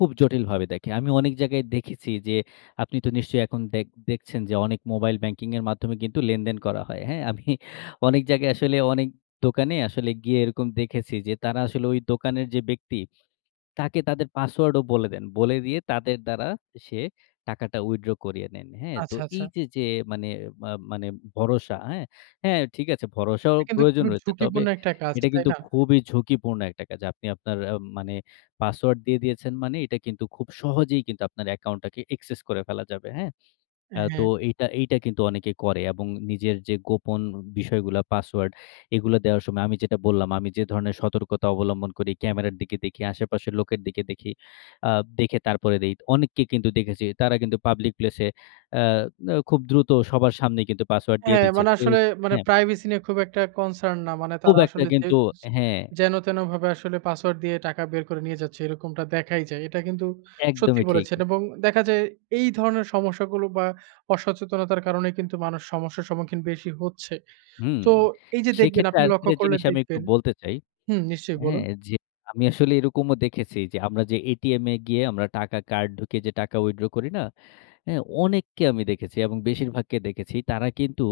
খুব জটিলভাবে দেখে। আমি অনেক জায়গায় দেখেছি যে, আপনি তো নিশ্চয়ই এখন দেক দেখছেন যে, অনেক মোবাইল ব্যাংকিং এর মাধ্যমে কিন্তু লেনদেন করা হয়। হ্যাঁ? আমি অনেক জায়গায় আসলে অনেক দোকানে আসলে গিয়ে এরকম দেখেছি যে, তারা আসলে ওই দোকানের যে, ব্যক্তি তাকে তাদের পাসওয়ার্ডও বলে দেন। বলে দিয়ে তাদের দ্বারা সে টাকাটা withdraw করিয়ে নেন। হ্যাঁ? তো আচ্ছা, আচ্ছা। এই যে, যে, মানে মা মানে ভরসা হ্যাঁ? হ্যাঁ, ঠিক আছে, ভরসাও এটা কিন্তু প্রয়োজন খুবই রয়েছে। তবে ঝুঁকিপূর্ণ একটা কাজ, এটা তাই কিন্তু না? খুবই ঝুঁকিপূর্ণ একটা কাজ। আপনি আপনার আম মানে পাসওয়ার্ড দিয়ে দিয়েছেন মানে এটা কিন্তু খুব সহজেই কিন্তু আপনার অ্যাকাউন্টটাকে access করে ফেলা যাবে। হ্যাঁ। অ্যা তো হ্যাঁ। এইটা, এইটা কিন্তু অনেকে করে। এবং নিজের যে, গোপন বিষয়গুলা পাসওয়ার্ড এগুলা দেওয়ার সময় আমি যেটা বললাম আমি যে, ধরণের সতর্কতা অবলম্বন করি, ক্যামেরার দিকে দেখি, আশেপাশের লোকের দিকে দেখি, আ দেখে তারপরে দেই। অনেক কে কিন্তু দেখেছি। তারা কিন্তু পাবলিক প্লেস এ অ্যা অ খুব দ্রুত সবার সামনেই কিন্তু পাসওয়ার্ড দিয়ে হ্যাঁ, দিচ্ছে, মানে কেউ আসলে মানে হ্যাঁ। প্রাইভেসি নিয়ে খুব একটা concern না। মানে খুব তারা একটা আসলে যে, কিন্তু হ্যাঁ। যেন তেনো ভাবে আসলে পাসওয়ার্ড দিয়ে টাকা বের করে নিয়ে যাচ্ছে এরকমটা দেখাই যায়। এটা কিন্তু সত্যি একদমই ঠিক। বলেছেন, এবং দেখা যায় এই ধরনের সমস্যাগুলো বা অসচেতনতার কারণে কিন্তু মানুষ সমস্যার সম্মুখীন বেশি হচ্ছে। হুম, তো এই যে, দেখবেন সেক্ষেত্রে আপনি আর লক্ষ্য একটা করলে জিনিস আমি একটু দেখবেন বলতে চাই হুম, নিশ্চয়ই বলুন। হ্যাঁ, যে, আমি আসলে এরকমও দেখেছি যে, আমরা যে, এটিএম এ গিয়ে আমরা টাকা কার্ড ঢুকিয়ে যে, টাকা withdraw করি না? অ্যা অনেককে আমি দেখেছি এবং বেশিরভাগকে দেখেছি, তারা কিন্তু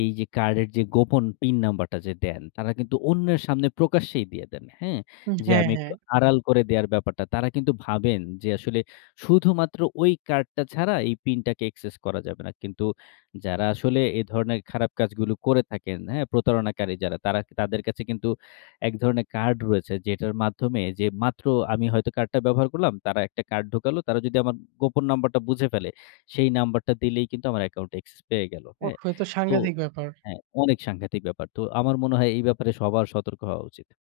এই যে, কার্ডের যে, গোপন পিন যে, নাম্বারটা দেন, তারা কিন্তু অন্যের সামনে প্রকাশ্যেই দিয়ে দেন। হ্যাঁ, উম যে, হ্যাঁ, আমি একটু হ্যাঁ। আড়াল করে দেয়ার ব্যাপারটা। তারা কিন্তু ভাবেন যে, আসলে শুধুমাত্র ওই কার্ডটা ছাড়া এই পিনটাকে access করা যাবে না। কিন্তু যারা আসলে এ ধরনের খারাপ কাজগুলো করে থাকেন হ্যাঁ? প্রতারণাকারী যারা তারা তাদের কাছে কিন্তু এক ধরনের কার্ড রয়েছে যেটার মাধ্যমে যে, মাত্র আমি হয়তো কার্ডটা ব্যবহার করলাম, তারা একটা কার্ড ঢোকালো। তারা যদি আমার গোপন নাম্বারটা বুঝে ফেলে সেই নাম্বারটা দিলেই কিন্তু আমার অ্যাকাউন্ট access পেয়ে গেল। ওফ! হ্যাঁ? এ তো তো সাংঘাতিক ব্যাপার! হ্যাঁ, অনেক সাংঘাতিক ব্যাপার। তো আমার মনে হয় এই ব্যাপারে সবার সতর্ক হওয়া উচিত।